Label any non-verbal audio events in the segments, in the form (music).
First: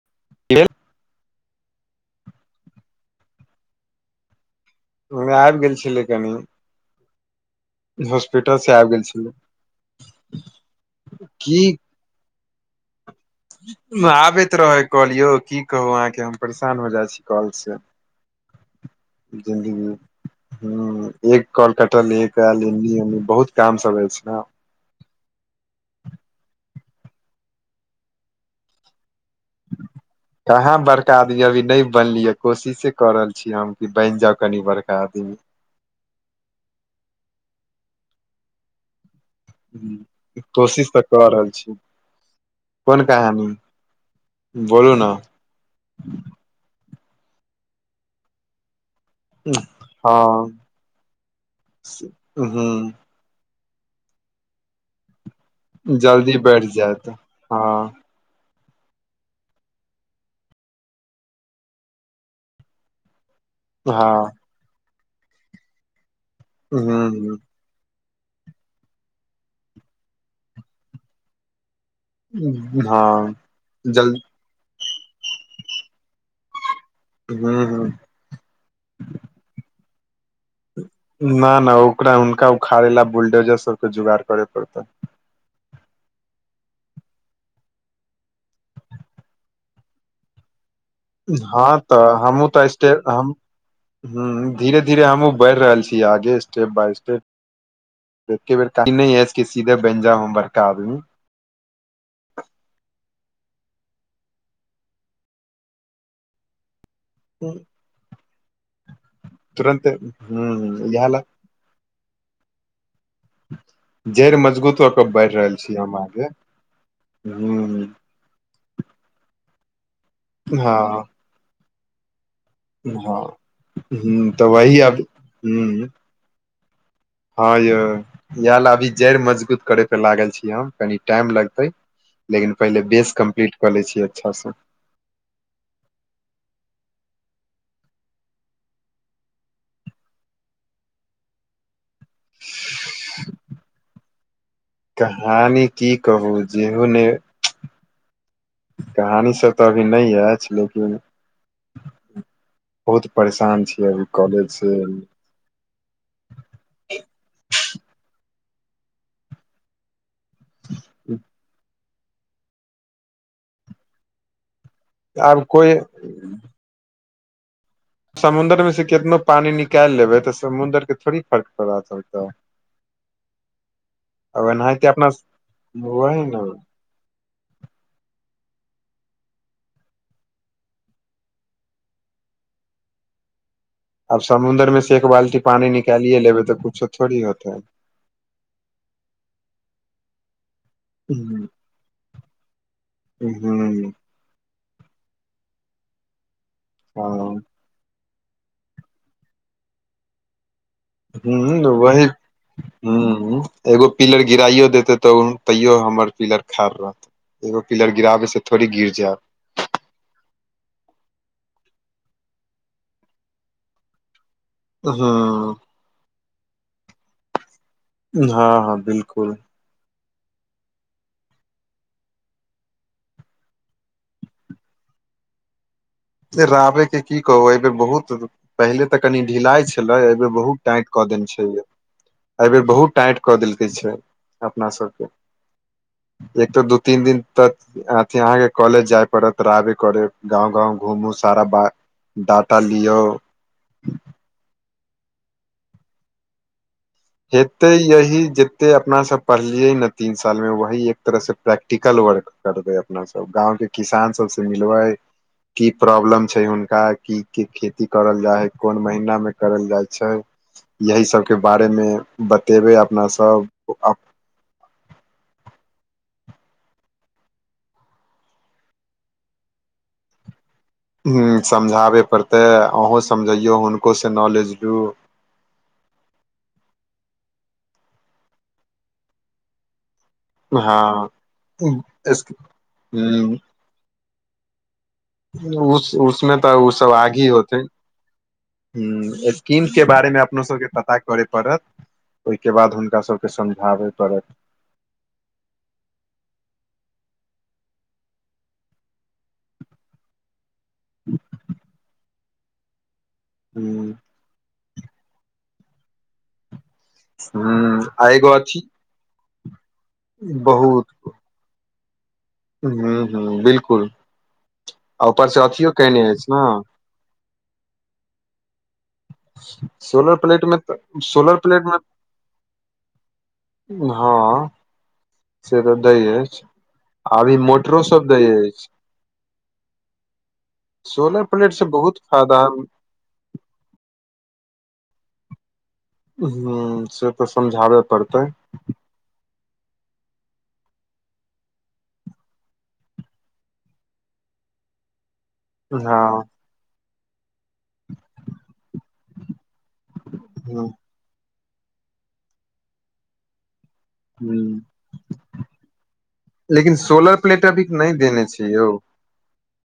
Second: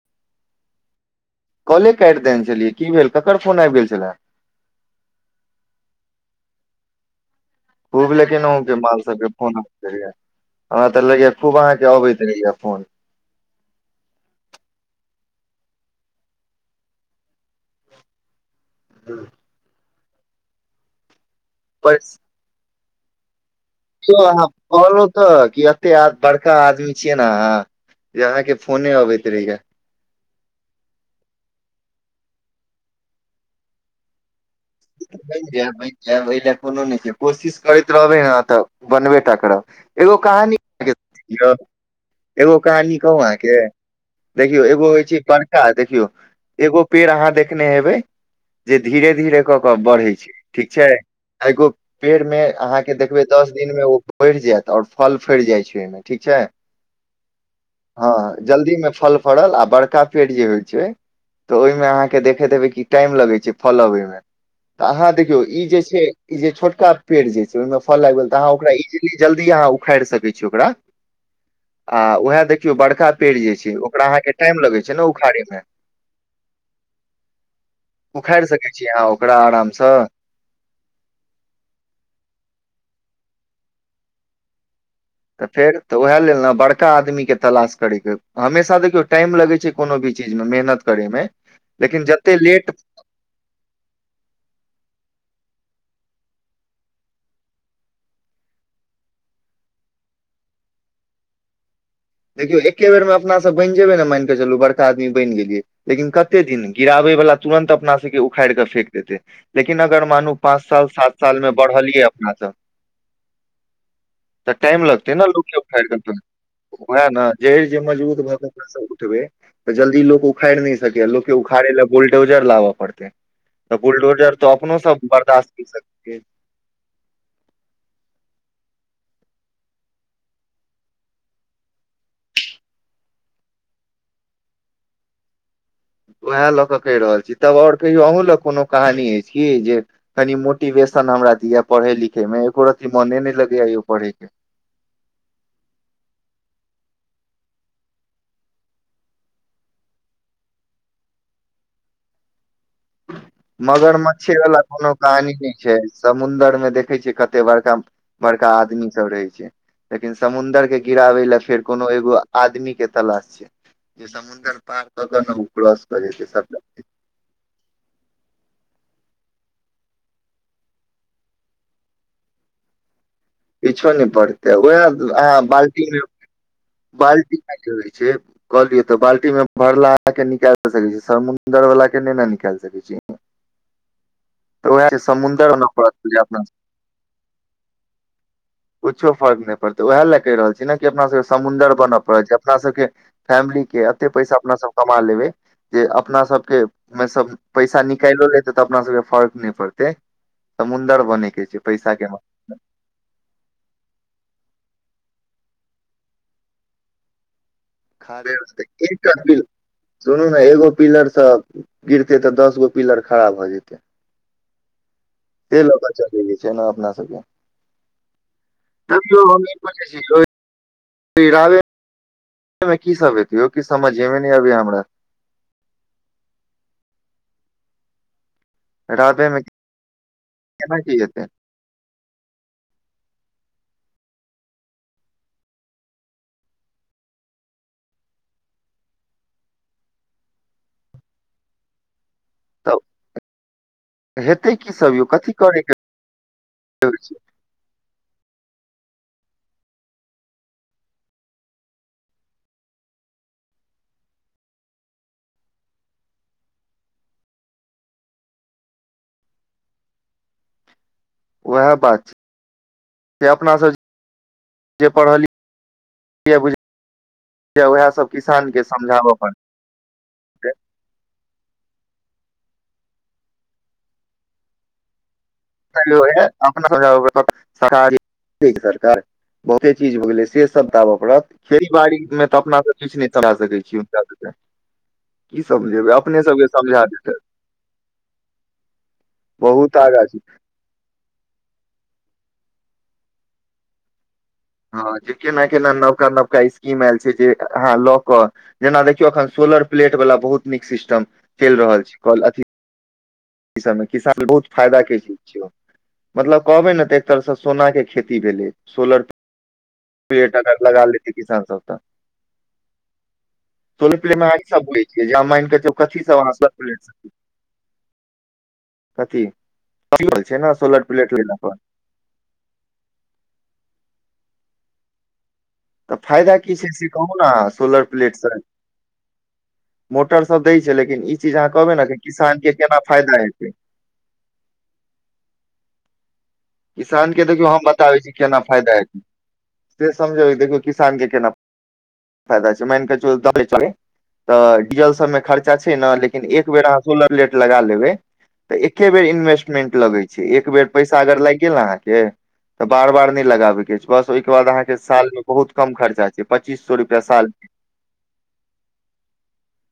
(inaudible) कॉले काइट देने छलियै की भेल ककर फोन आइब गेल छलए। ओयमे आइब गेल छलै कनी। खूब लेकिन से अहुँके आबि माल गेल सबके छलै फोन आबैत रहैये। हमरा त लगये खूब की अहाँके अबैत रहैये फोन। आबैत रहै काॅल यौ की कहू अहाँके हम परेशान हो जा छी कॉल स। हूँ। जिन्दगीमे, हँ एक कॉल पर कटलियए एक आयल अय नियम अय बहुत काम सब यौ अछि ने अहाँ कहलौं त कि अते आ बड़का आदमी छियै न अहाँ जे अहाँके फोने अबैत रहैया। कहाँ बड़का आदमी अभी नै बनलियै कोशिशे कऽ रहल छी हम कि बैन जाउ कनि बड़ बैन जैब बैन जैब एय लेए कोनो नै छैय कोशिश करैत रहबै न त बनबे टा करब। एगो कहानी कोशिश तऽ कऽ रहल (unintelligible) छी एगो कहानी कहूँ अहाँके। देखियौ एगो बोलू होइ ने छैय बड़ ड़का, देखियौ एगो पेड़ अहाँ देखने हेबै जे धीरे धीरे कऽ कऽ बढ़ै छैय हँ ठीक छैय आ एगो पेड़ मे ह अहाँके देखबै दस दिनमे ओ बैढ़ जैत और फल फैड़ जाय छैय। जल्दी बैढ़ जायत हँ। जल्दीमे फल फड़ल आ बड़का पेड़ जे होइ छैय त ओयमे अहाँके देखैत हेबै कि टाइम लगै छैय फल हँ अबैमे। त अहाँ देखियौ इ जे छैय इ जे छोटका पेड़ ह जे छैय ओयमे फल आइब गेल त अहाँ ओकरा इजिली जल्दी अहाँ उखाइड़ सकै छियै ओकरा आ उहे देखियौ बड़का पेड़ हँ जे छैय ओकरा जल अहाँके टाइम लगै छैय ने उखाड़ैमे। हूँ -हूँ। उखाइर सकै छियै अहाँ ओकरा आराम स। ना-ना ओकरा हुनका उखाड़े लेए बुल्डोजर सबके जोगाड़ करे पड़तऽ। त फेर त उहे लेल न बड़का आदमीके तलाश करयके हमेशा देखियौ टाइम लगै छैय कोनो भी चीज म मेहनत करे मे हँ त लेकिन जते हमु त लेट स्टे हम, हूँ धीरे-धीरे हमहुँ बैढ़ रहल छी आगे स्टेप बाय स्टेप। एके बेर (unintelligible) कि सीधे बैन जाउ हम बड़का आदमी। देखियौ एके बेरमे अपना सब बैन जेबै ने माइन के चलू बड़का आदमी बैन गेलियै लेकिन कते दिन। गिराबे बला तुरंत अपना सबके उखैड़ कै फेक देतै। लेकिन तुरन्ते हूँ अगर मानू पाँच साल, हूँ इएह ला सात साल मे बढ़लियै अपना सब जड़ि तऽ मजगूत टाइम कऽ कऽ लगतै नै बढ़ि लोक रहल के छी उखैर हम कै फेकय में। आगे वैह नै जैड़ जे हूँ मजबूत भऽ कऽ अपना सब उठबै तऽ जल्दी लोक उखैड़ नै सकय हँ यै लोक के उखाड़े लै बुल्डोजर लाबऽ पड़ते हँ तऽ हूँ बुलडोजर तऽ त वही अपनो अब सब बर्दाश्त कैर सक के हां यौ इहै लै अभी जैड़ मजगूत करे पे लागल छी हम कनि टाइम लगते। लेकिन पहिले बेस कम्प्लीट कऽ लै छीयै अच्छा से। वहै लऽ कऽ कह रहल छी तब और कहियौ अहूँ लग कोनो कहानी ऐछ की जे कनि मोटिवेशन हमरा दिए पढ़य लिखय मे एको रती मोने नै लगय यै यौ पढ़य के। कहानी की कहू जेहो नय कहानी सब तऽ अभी नै ऐछ लेकिन बहुत परेशान छी अभी मगरमच्छे कॉलेज वाला से कोनो कहानी नहि छै समुंदर में देखय छियै कते बड़का-बड़का आदमी सब रहै छै। लेकिन समुंदर के गिराबै लै फेर कोनो एगो आदमी के तलाश छै जे समुंदर पार कऽ कऽ नऽ आब उ कोइ क्रॉस कऽ जेतय सबटा। समुंदर में से केतनो पानी निकाएल लेबै तऽ समुंदर के थोड़ी फर्क पता चलतै। किछो नै पड़तै वैह एनाहिते अपना अहाँ बाल्टी मे (unintelligible) बाल्टी में (unintelligible) छै। कहलियो तऽ बाल्टी में भरलाहा के निकैल सकय छी, समुंदर बला के नै नऽ निकाएल सकय छी। आब तऽ समुंदर मे से उएह एक बाल्टी समुंदर बनऽ पानी पड़त निकालिए अपना लेबै तै कुछो थोड़ी हेतै। कुछो फर्क नै पड़तै वैह लै कह रहल छी नै कि अपना ह सके ह समुंदर बना पड़य छै, अपना सबके फैमिली के एत्ते पैसा अपना सब कमा लेबै जे अपना सबके मे सब हँ पैसा निकाएलो लेतै तऽ अपना सबके फर्क नै पड़तै समुन्दर बनय के छै पैसा के माम हुं एगो पिलर गिराइयो देतय तऽ तैयो हमर पिलर खाड़ रहतै। एगो पिलर खारे गिराबे से थोड़ी गिर एकटा जाएब। पिलर सुनू नै एगो पिलर से गिरते तऽ दसगो पिलर खड़ा भ जेतय। हां। ल कै चलय के छै नै अपना सबके हां-हां बिल्कुल (unintelligible) गीराबै एमे की सब हेतय यौ कीछ समझे मे नै आबय मैं हमरा। फेर आबय के की कहू ए बेर बहुत पहिले तऽ कनि रावेमे ढिलाइ छलै ए बेर बहुत केना टाइट की कऽ हेतै देने छै यै। ए बेर बहुत टाइट कऽ देलकै छै अपना सबके एक तै दू-तीन दिन तक अथी अहाँ के कॉलेज जाय परत रहबे करे गांव-गांव घुमु सारा बा डाटा तऽ लियो। हेतै की सब यौ, कथी करय के रहय छै। हेतय यही जते अपना सब पढ़लियै नै तीन साल मे वही एक तरह से प्रैक्टिकल वर्क। करबै अपना सब गाँव के किसान सब से मिलबै। की प्रॉब्लम छै हुनका की-की खेती करल जाय हय, कोन महीना मे करल जाए छै। यही सबके उएह बारेमे बात छै बतेबै अपना सब अ उ जे पढ़लिय जे बुझ किये उएह सब किसान के समझाबे पड़तै। हूॅं, समझाबय पड़तै अहूँ समझैयौ हुनकोसे नॉलेज लू स सरकार बहुते चीज हो गेलै। (unintelligible) से सब तऽ आबय हँ पड़त खेती बाड़ी मे तऽ अपनासे किछ नै चढ़ा सकै छी हुनका सबके की उस समझेबै अपने उसमे सबके तऽ ओ समझा सब देतै आगहि होते। ह स्कीम बहुत के आगाँ बारे छी मे अपना सबके पता करय पड़त ओहिके बाद हुनका सबके समझाबे पड़त। हां, जे केना-केना नवका-नवका स्कीम आयल छैय, जे अहाँ लऽ कऽ जेना देखियौ अखन सोलर प्लेट बला बहुत नीक सिस्टम चलि रहल छैय, कल अथी ई सबमे ह किसान बहुत फायदा के चीज छियौ, मतलब कहबे नै त अधिकतर से सोना के ह आ खेती एगो भेलै, अथी सोलर प्लेट अगर लगा बहुत लेतै, किसान सब त ह ह बिलकुल प्लेट मे सब होइ आ छैय, जे ऊपर से मानिके अथियो केने कथीह अछि ने सोलर रहल छै ने प्लेटमे तऽ प्लेट सोलर लेला पर प्लेटमे हां तऽ फायदा की छैय से कहूं नेय अभी अहाँ सोलर मोटरो सब दै प्लेटसे अछि मोटरसब दैय छैय, लेकिन ई सोलर चीज अहाँ प्लेट से कहबै नेय कि बहुत किसान फायदा के केना फायदा हेतै। हूं किसान के देखियौ हम बताबै छी, केना फायदा हेतै से समझबै देखियौ किसान के केना फायदा छैय तऽ डीजल सब मे खर्चा छैय हँ ने लेकिन एक बेर अहाँ सोलर प्लेट लगा लेबे ते एके बेर इन्वेस्टमेंट लगैय छै एक बेर ह पैसा लाईग गेल, अहाँ के तऽ बार-बार नैय लगाबै के छै। बस ओहिके बाद ह अहाँके साल मे बहुत कम खर्चा छैय पच्चीस लेकिन सौ सोलर साल प्लेट में अभी नहि देने छै यौ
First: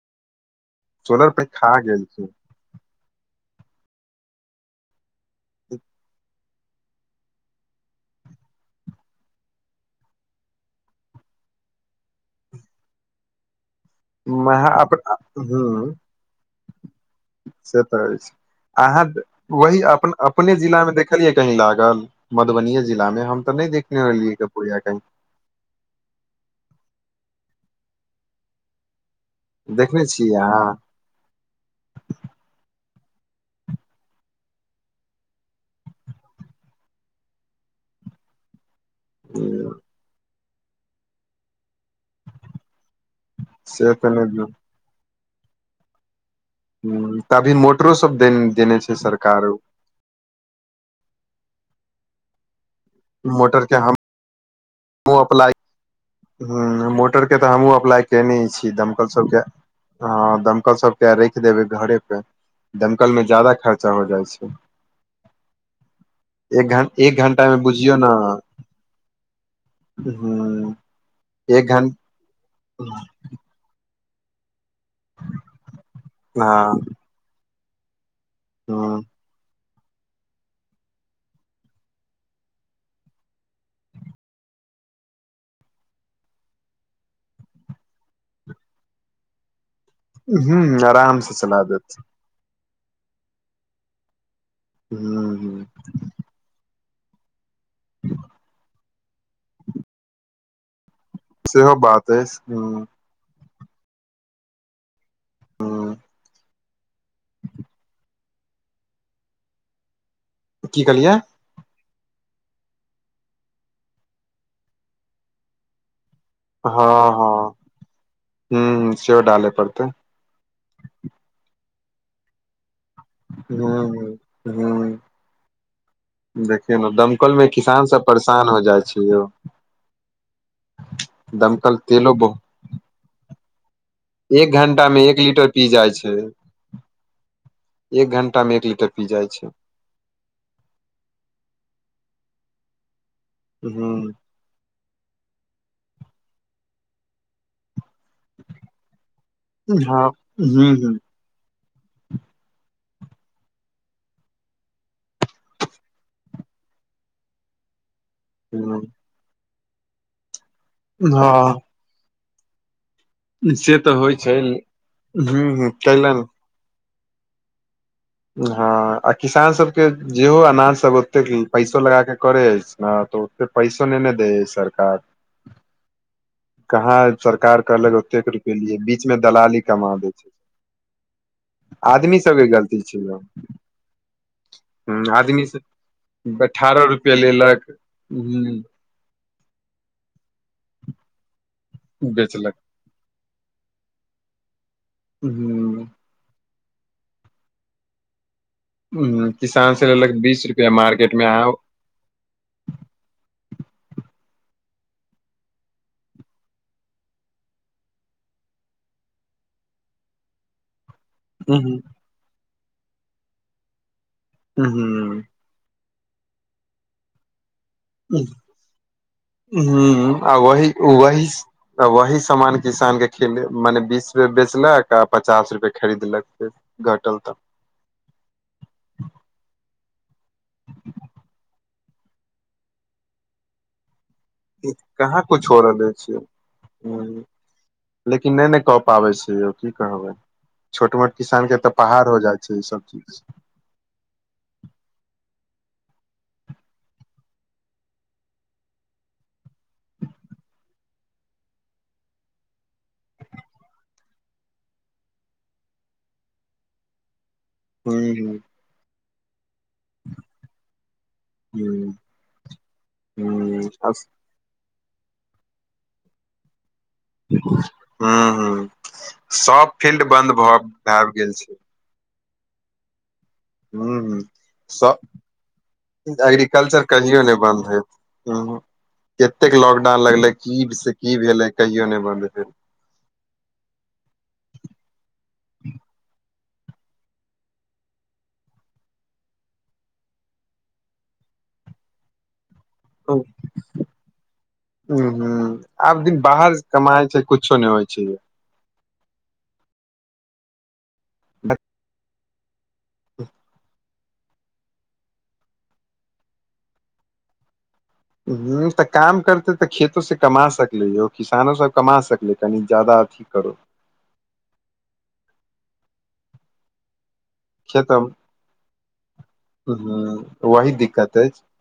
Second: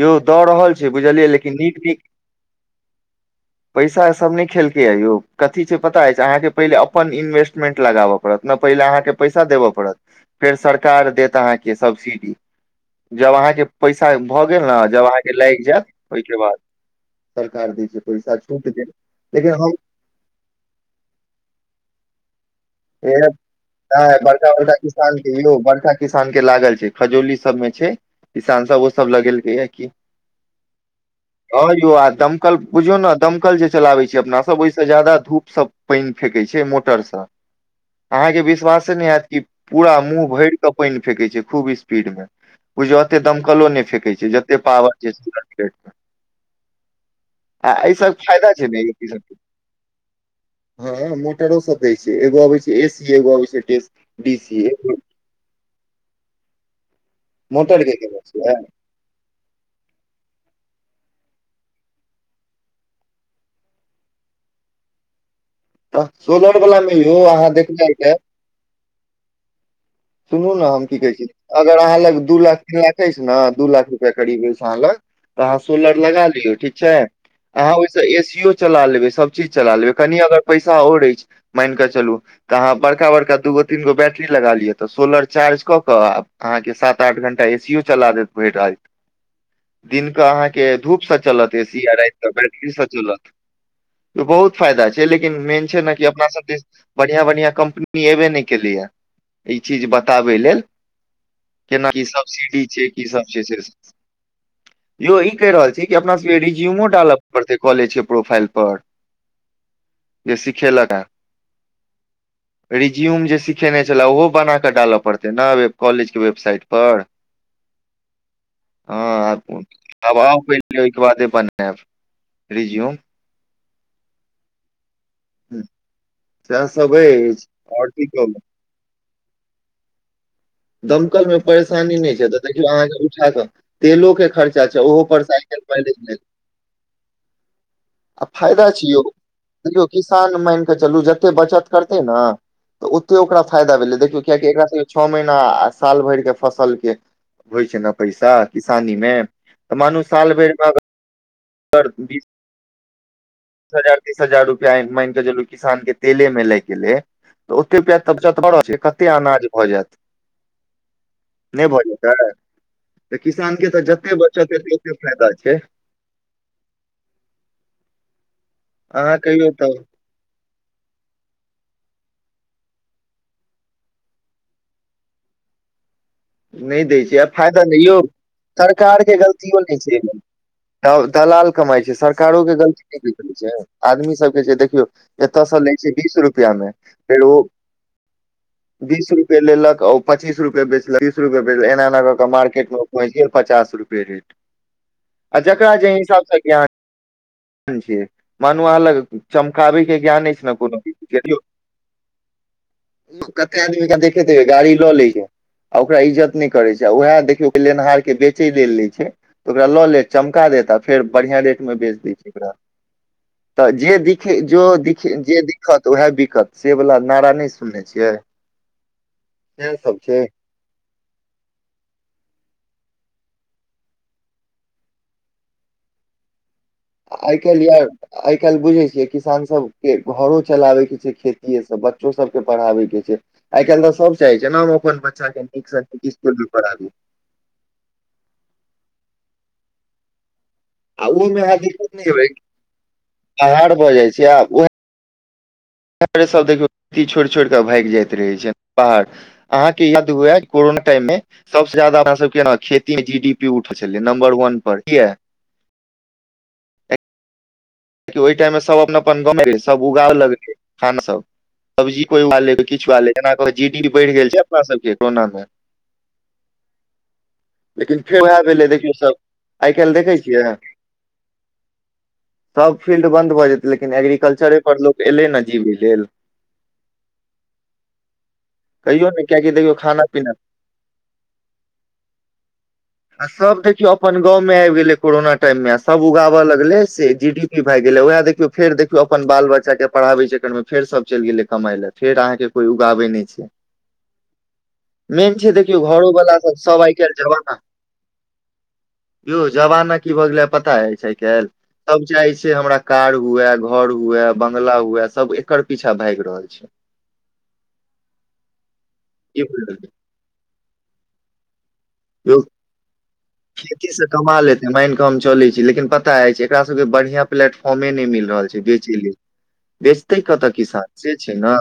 यौ दऽ रहल छैय, सोलर बुझलियै प्लेट लेकिन खा गेल नीक-नीक छै पैसा सब नैय खेलकै य यौ कथी छैय पता अछि अहाँके पहिले अपन इन्वेस्टमेंट लगाबऽ पड़त नेय पहिले अहाँके पैसा देबेऽ पड़त। फेर सरकार देत अहाँके सब्सिडी जब अहाँके पैसा भऽ गेल मह ने जब अहाँके लागि ह जायत ओइ के बाद सरकार से दैय छै तऽ अछि पैसा छूट दे अहाँ लेकिन हम वही अपन अपने जिला में देखलियै कही लागल मधुबनिये जिला में हम ते नैय देखलिये रहलियै बड़का बड़का कपुरिया कही। किसान यौ बड़का किसान के लागल छै, खजौली सब में छै, किसान सब ओ सब लगेल किया की देखने छियै अहाँ ओर यौ आ दमकल बुझियौ ने दमकल जे चलाबै छियै अपना सब ओहिसे ज्यादा धूप सब पैइन फेेकै छै, मोटर से अहाँ के विश्वासे नैय हैत की पूरा मुँह भरि तब पइन फेेकै छै, खूब स्पीड मे बुझियौ अते दमकलो नेय से तऽ फेेकै छै, नहि जते पावर छैय। तभी आ मोटरो अई से सब देन फायदा छैय, देने ने छै सब सरकार हां मोटरो से बेबी एगो आबै छैय, ए सी एगो आबै छै, डे सी बी सी ओ अप्लाई हूॅं मोटर के तऽ हमहुँ मोटर के अप्लाई केने छियै छी दम दमकल सबके, हां दमकल सबके रैख देबै घरे पे दमकल में ज्यादा खर्चा होय जाइ छै। तऽ सोलर एक वला घं मे यो एक घंटा अहाँ मे बुझियौ ने देखनाइके सुनू नऽ ह हम की कहै छी, एक अगर घं अहाँ लग दू लाख तीन लाख अछि, न दू लाख हुए करीब अछि, अहाँ लग तऽ अहाँ सोलर लगा लियौ ठीक हँ छैय, अहाँ ओइ सऽ ए सी यो। चला ह लेबै सब चीज चला लेबै कनी अगर पैसा और अइछ मैनकऽ चलू। तऽ आहाँ बड़का बड़का दूगो तीन गो बैटरी लगा लियअ तऽ सोलर चार्ज कऽ कऽ आ। आहाँके सात आठ घंण्टा ए सी यो चला देत भैर रैत। दिन कऽ आहाँ के हूं धूप सऽ आराम से चलत चला ए सी देत आ रैत। बैटरीसँ चलत बहुत फायदा छै हूं लेकिन हूं मेन छै न कि अपना सब दिस। बढ़िया- बढ़िया कम्पनी एबेै ने केलैया ई चीज बताबेै लेल। सेहो केना की बात अछि सब्सिडी हूं छै की सब छै से सब। यौ ई कैह रहल छी कि हूं अपना सबके रिज्यूमो डालऽ परतै कॉलेज के प्रोफाइल पर? जे की सिखेलक ए। कहलियै रिज्यूम जे सिखेने छेल्ला ओहो बना कऽ डालऽ पड़तै न एब। कॉलेज के वेबसाइट पर हँ हँ हूं हँ सेहो डाले आब। पड़तै आब आउ पहिले ओयके बादे बनेएब रिज्यूम। हूँ, हूँ। सएह देखियौ ने सब दमकल मे अछि किसान आओर सब की कहू परेशान हो जाय छै यौ। दमकल मे दमकल परेशानी तेलो नै छै तऽ बहु देखियौ आहाँके उठा कऽ। तेलो के एक खर्चा छै घंटा ओहो मे एक पर लीटर सायकल पी जाइ (unintelligible) छै। एक घंटा मे एक लीटर यौ पी जाय छै। देखियौ किसान मैनकऽ चलू जते बचत करतेै न तऽ ओते ओकरा फायदा भेलै हूं देखियौ। कियाकि एकरा सब के छअ महीना आ साल भैर के फसल के- होय छै ने पैसा किसानी मे तऽ मानू हँ साल भैर हूं मे हूं अगर बीस- बीस हजार तीस हजार रुपआ मैन कऽ चलू किसान के तेले मे लाइग गेलै। तऽ ओते रूपया तऽ बचत भऽ रहल छै हूं कते अनाज भऽ जेएत। हँ। भऽ जेतै। तऽ किसान के से तऽ जते होइ छै बचत हेतै ओते फैदा हूं छै। हूं कैले हँ आ अहाँ कहियौ किसान तब सबके- जेहो अनाज सब ओतेक पैसो लगाके करै अइछ नऽ तऽ ओते पैसो नै ने दै हैय सरकार। नैय दै कहाँ छै आब सरकार फायदा नै कहलक यौ ओतेक रुपे लिए बीच सरकार मे के दलाली गलतियो नै कमा छै एय दै मे। दल-दलाल कमाई छै आदमी सरकारो सबके के गलती नै यौ ने छै आदमी सब के जे देख- देखियौ ह एतऽ आदमी सँ लै छै बीस सब रुपआ मे अठारह रुपए फेर ओ- लेलक ह बीस रुपये लेलक ओ पच्चीस रुपये बेचलक तीस रुपये बेच एना-एना कऽ के बेचलक मार्केट मे ओ- पहूँच गेल पचास रूपये रेट आ जेकरा जै ह हिसाब सऽ ज्ञान- (unintelligible) मानू आहाँ लग किसान चमकाबै से के लेलक ज्ञान अइछ बीस नऽ रुपआ कोनो चीज मार्केट के मे आ देखियौ। ओ कते आदमी के देखैत हेबै गाड़ी लऽ लै छै। आ ओकरा इज्जत नै कर छै आ उएह देखियौ लेनिहार के बेचे लेल लय छै। तऽ ओकरा लऽ लेत चमका देत आ। फेर बढ़िया रेट मे बेच दै छै ओकरा तऽ जे दिखे जो दिखे ह जे दिख- दिखत उएह बिकत से वला नारा नै सु- सब हूँ छै आ वहि वही स- तऽ वहीं सामान किसान के खेल माने बीस रुपए बेचलक आ पचास रुपए खरीदलक। कटल तऽ। केलियै? आय कैल्ह बुझै छियै किसान सबके घरो चलाबै के छै खेतीए सँ बच्चो सबके पढ़ाबै के छै। आय कैल्ह तऽ सब चाहै छै ने तऽ हम अपन कहाँ बच्चा के कुछ हो नीकसँ रहले नीक छै इसकुल में पढ़ाबी। हूँ, लेकिन नै नऽ कऽ पाबै छै यौ की कहबै। छोट आ मोट ओहिमे किसान के तऽ पहाड़ हो जाइ छैय ई सब चीज। पहाड़ भऽ जाइ छैय आब। सभ देखियौ खेती छोड़ि छोड़ि कऽ भागि जाइत रहैत छैय बाहर। अहाँके याद हुएै कोरोना टाइम में सबसे ज्यादा हमर सबके ने खेती मे जी डी पी उठैत छलै नम्बर वन पर किये? ह ओहि टाइम मे सब अपन अपन गाँव में बेस सब उगाव लगले खाना सब सब्जी कियो उगा लै किछु उगा लै ऐना जी डी ह पी बढ़ि गेल छैय। अपना सबके कोरोनामे लेकिन ह फेर उएह ह भेलै देखियौ सब आइ काल्हि देखै छियै। आब गेल छैय। सब फील्ड बन्द भोऽ जेतै। लेकिन हूं हूं एग्रीकल्चरे पर सब लोक एलै ने जीवै लेल एग्रीकल्चर कहियो नहि बन्द हेत हूं। कहियो ने कियाकि एतेक देखियौ लॉकडाउन खाना लगले पीना की से की भेलै कहियो नहि बन्द भेल। आ सब देखियो अपन गाँंव में आबि गेले कोरोना टाइम में सब उगाबऽ लगले से जी डी पी भाइग गेलै वएह देखियौ फेर देखियौ अपन बाल बच्चाक के पढ़ाबै चकरमे फेर सब चलि गेलै कमाइ लए फेर अहाँके कोइ उगाबै भेल नहि छैय। ह मेन छैय देखियौ ह आब दिन घरोवला सब बाहर सब आइ कमाइ काल्हि छै कुछो जमाना नहि होइ छै यौ जमाना की भऽ गेलै पता अछी आइ काल्हि सब चाहै छैय हमरा कार हुए, घर हुए, बंगला हुए सब एकर पीछा भागि रहल छैय। हूं तऽ काम की करते तऽ बुझलियै खेतो से कमा सकलै यौ किसानो सब कमा सकलै कनि जादा अथी करू। खेतीसँ कमा लेतै मानि कऽ हम चलैत छी लेकिन पता अइछ एकरा सभके बढ़िआँ प्लेटफॉर्मे नहि खेतम मिल रहल छैय बेचै ले। हूं, बेचतै कतऽ वही किसान सेे दिक्कत छैय अछि न।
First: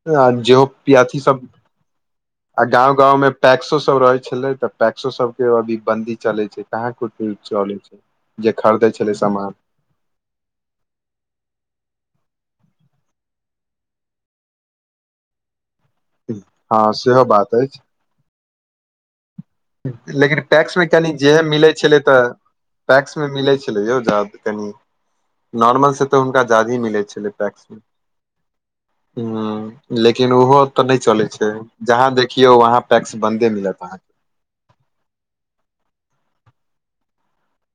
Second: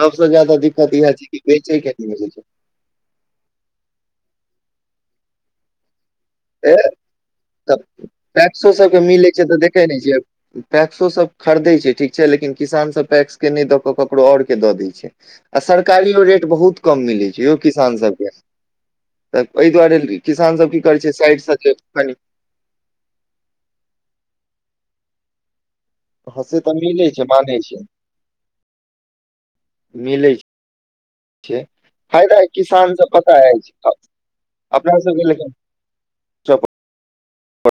सबसे आ ज्यादा जेहो दिक्कत इएह अथी छैय कि सब बेचै के नहि मिले छैय। आ गांव गांव में पैक्सो सब रहे छले तऽ पैक्सो सब के अभी बन्दी चले छैय ए कहाँ कुछ तऽ चले छैय जे खरीदे छले सामान के नहि छैब। पैक्सो सब खरीदे छै ठीक छै लेकिन किसान सब पैक्स के नहि द के ककरो और के द दय छै। छै आ सरकारियो रेट बहुत हँ कम सेहो मिलै छै बात यौ अछि किसानसभके। तऽ एहि दुआरे लेकिन किसानसभ पैक्स की मे करै छै कनि जे साइड सँ मिलै खेत छलै कनि। तऽ पैक्स में मिलै छलै यो ज्यादा कनि नॉर्मल से तऽ हँ हुनका से तऽ जादे मिलै मिले छैय मानै छी। हूं लेकिन ओहो तऽ नहि चलै छैय छै जहाँ फायदा देखियौ वहाँ किसान सब पैक्स पता बन्दे अछि मिलत अहाँके। अपना सब के लेकिन